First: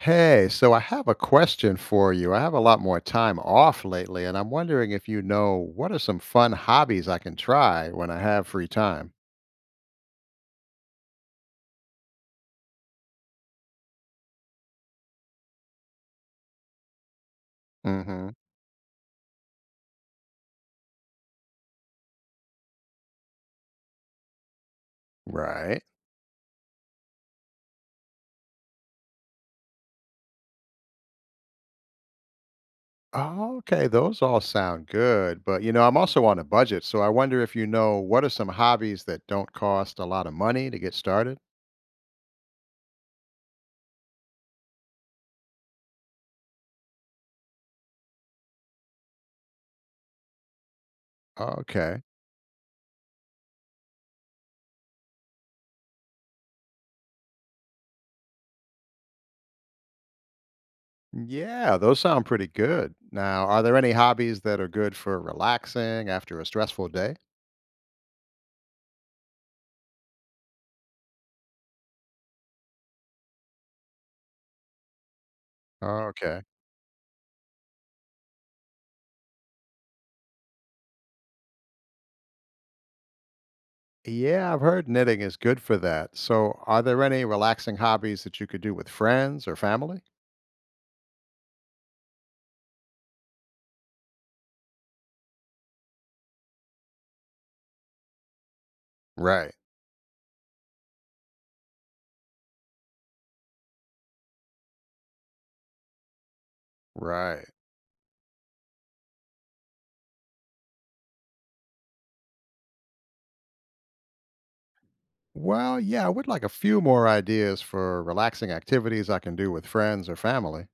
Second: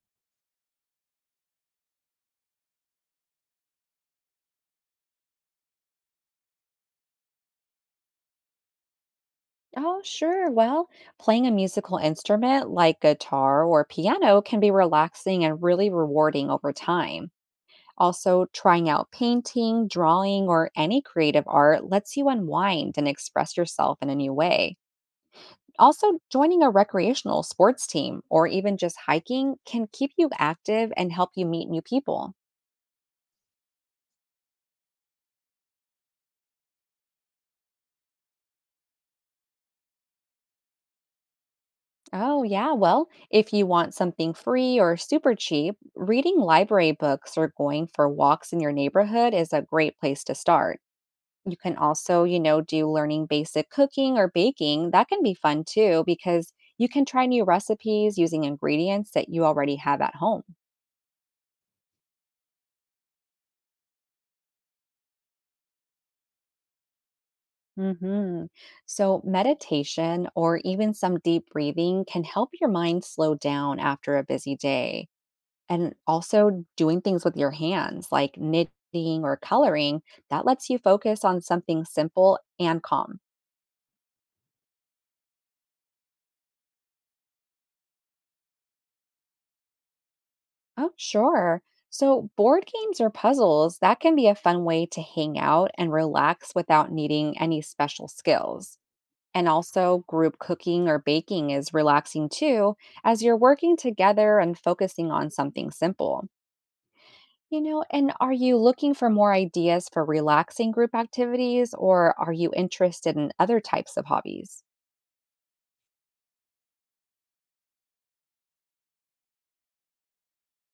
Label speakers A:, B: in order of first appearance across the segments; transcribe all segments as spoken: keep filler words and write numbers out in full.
A: Hey, so I have a question for you. I have a lot more time off lately, and I'm wondering if you know what are some fun hobbies I can try when I have free time?
B: Oh, sure. Well, playing a musical instrument like guitar or piano can be relaxing and really rewarding over time.
A: Hmm.
B: Also, trying out painting, drawing, or any creative art lets you unwind and express yourself in a new way.
A: Right.
B: Also, joining a recreational sports team or even just hiking can keep you active and help you meet new people.
A: Oh, okay, those all sound good, but you know, I'm also on a budget, so I wonder if you know what are some hobbies that don't cost a lot of money to get started?
B: Oh, yeah. Well, if you want something free or super cheap, reading library books or going for walks in your neighborhood is a great place to start. You can
A: Okay.
B: also, you know, do learning basic cooking or baking. That can be fun too, because you can try new recipes using ingredients that you already have at home.
A: Yeah, those sound pretty good. Now, are there any hobbies that are good for relaxing after a stressful day?
B: Hmm. So, meditation or even some deep breathing can help your mind slow down after a busy day. And
A: Okay.
B: also doing things with your hands like knitting or coloring, that lets you focus on something simple and calm.
A: Yeah, I've heard knitting is good for that. So, are there any relaxing hobbies that you could do with friends or family?
B: Oh, sure. So, board games or puzzles, that can be a fun way to hang out and relax without needing any special skills. And
A: Right,
B: also, group cooking or baking is relaxing too, as you're working together and focusing on something simple.
A: right.
B: You know, and are you looking for more ideas for relaxing group activities, or are you interested in other types of hobbies?
A: Well, yeah, I would like a few more ideas for relaxing activities I can do with friends or family.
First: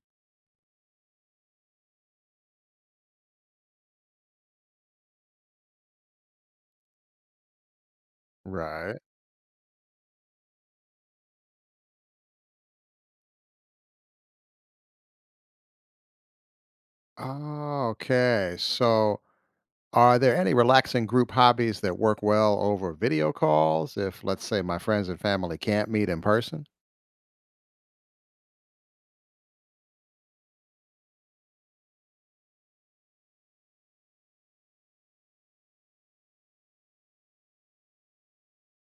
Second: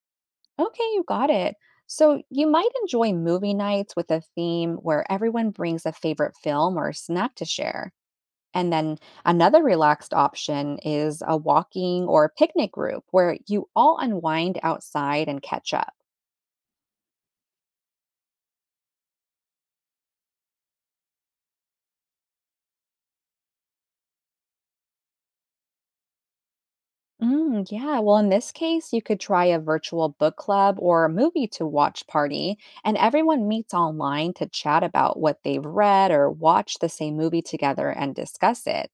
B: Okay, you got it. So, you might enjoy movie nights with a theme where everyone brings a favorite film or snack to share. And
A: Right.
B: then another relaxed option is a walking or picnic group where you all unwind outside and catch up.
A: Oh, okay. So, are there any relaxing group hobbies that work well over video calls if, let's say, my friends and family can't meet in person?
B: Mm, yeah, well, in this case, you could try a virtual book club or a movie to watch party, and everyone meets online to chat about what they've read or watch the same movie together and discuss it.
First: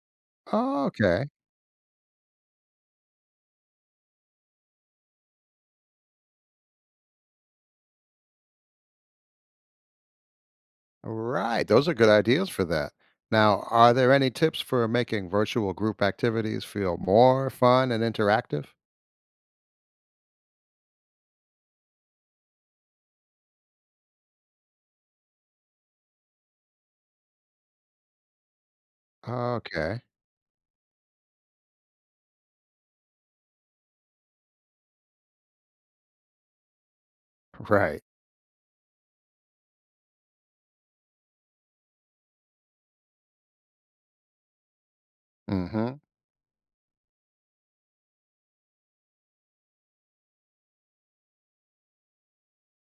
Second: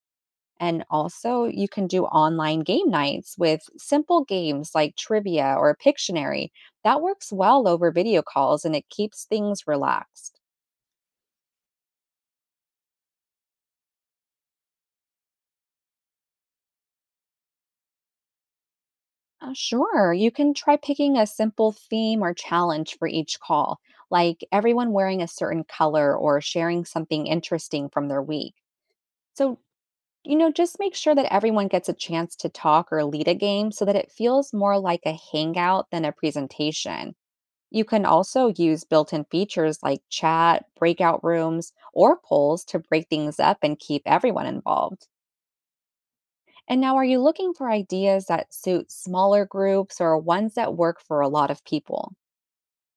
B: And
A: Okay.
B: also, you can do online game nights with simple games like trivia or Pictionary. That works well over video calls and it keeps things relaxed.
A: Right. Those are good ideas for that. Now, are there any tips for making virtual group activities feel more fun and interactive?
B: Uh, sure, you can try picking a simple theme or challenge for each call, like everyone wearing a certain color or sharing something interesting from their week. So,
A: Okay.
B: you know, just make sure that everyone gets a chance to talk or lead a game so that it feels more like a hangout than a presentation. You
A: Right.
B: can also use built in features like chat, breakout rooms, or polls to break things up and keep everyone involved.
A: Hmm.
B: And now, are you looking for ideas that suit smaller groups or ones that work for a lot of people?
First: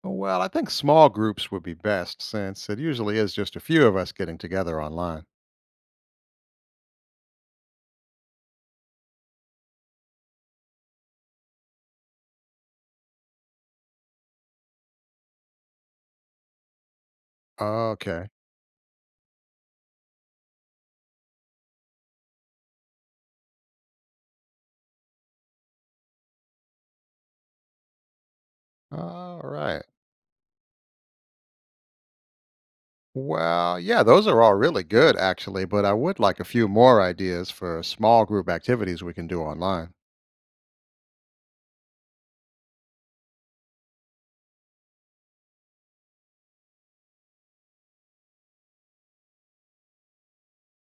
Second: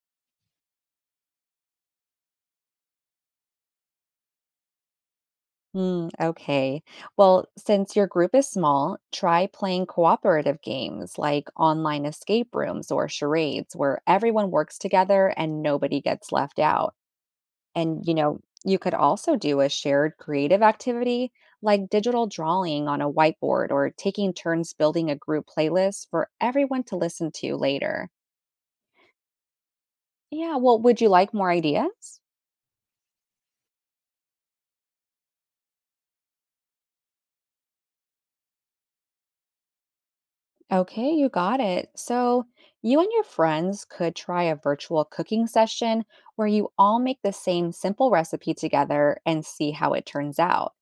A: Well, I think small groups would be best since it usually is just a few of us getting together online.
B: Hmm, okay. Well, since your group is small, try playing cooperative games like online escape rooms or charades where everyone works together and nobody gets left out. And, you
A: Okay.
B: know, you could also do a shared creative activity like digital drawing on a whiteboard or taking turns building a group playlist for everyone to listen to later.
A: All right.
B: Yeah, well, would you like more ideas?
A: Well, yeah, those are all really good, actually, but I would like a few more ideas for small group activities we can do online.
B: Okay, you got it. So, you and your friends could try a virtual cooking session where you all make the same simple recipe together and see how it turns out.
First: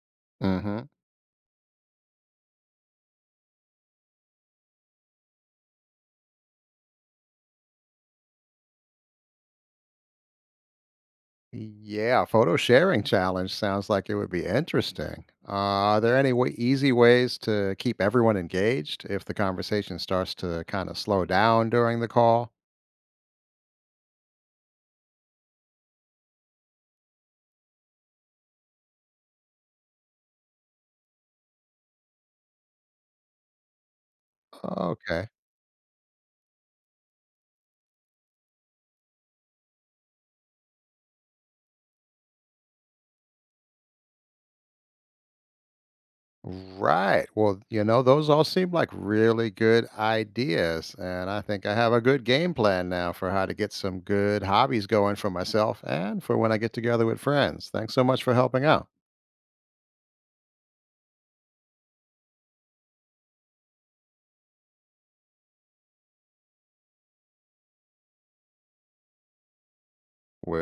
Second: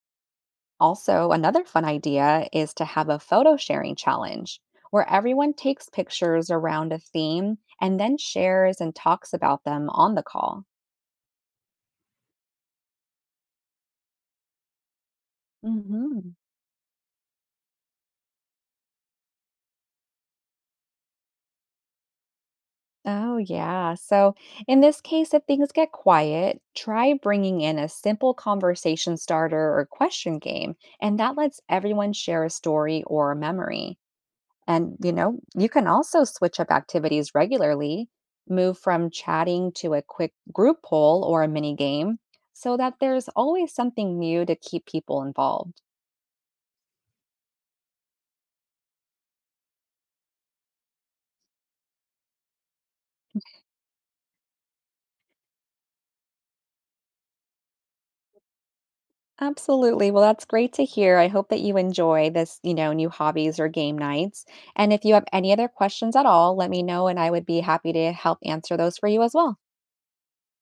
A: Hmm.
B: Also, another fun idea is to have a photo sharing challenge where everyone takes pictures around a theme and then shares and talks about them on the call.
A: Yeah, photo sharing challenge sounds like it would be interesting. Uh, are there any
B: Mhm.
A: way, easy ways to keep everyone engaged if the conversation starts to kind of slow down during the call?
B: Oh, yeah. So, in this case, if things get quiet, try bringing in a simple conversation starter or question game, and that lets everyone share a story or a memory. And, you
A: Okay.
B: know, you can also switch up activities regularly, move from chatting to a quick group poll or a mini game so that there's always something new to keep people involved.
A: Right. Well, you know, those all seem like really good ideas. And I think I have a good game plan now for how to get some good hobbies going for myself and for when I get together with friends. Thanks so much for helping out.
B: Absolutely. Well, that's great to hear. I hope that you enjoy this, you know, new hobbies or game nights. And if you have any other questions at all, let me know and I would be happy to help answer those for you as well.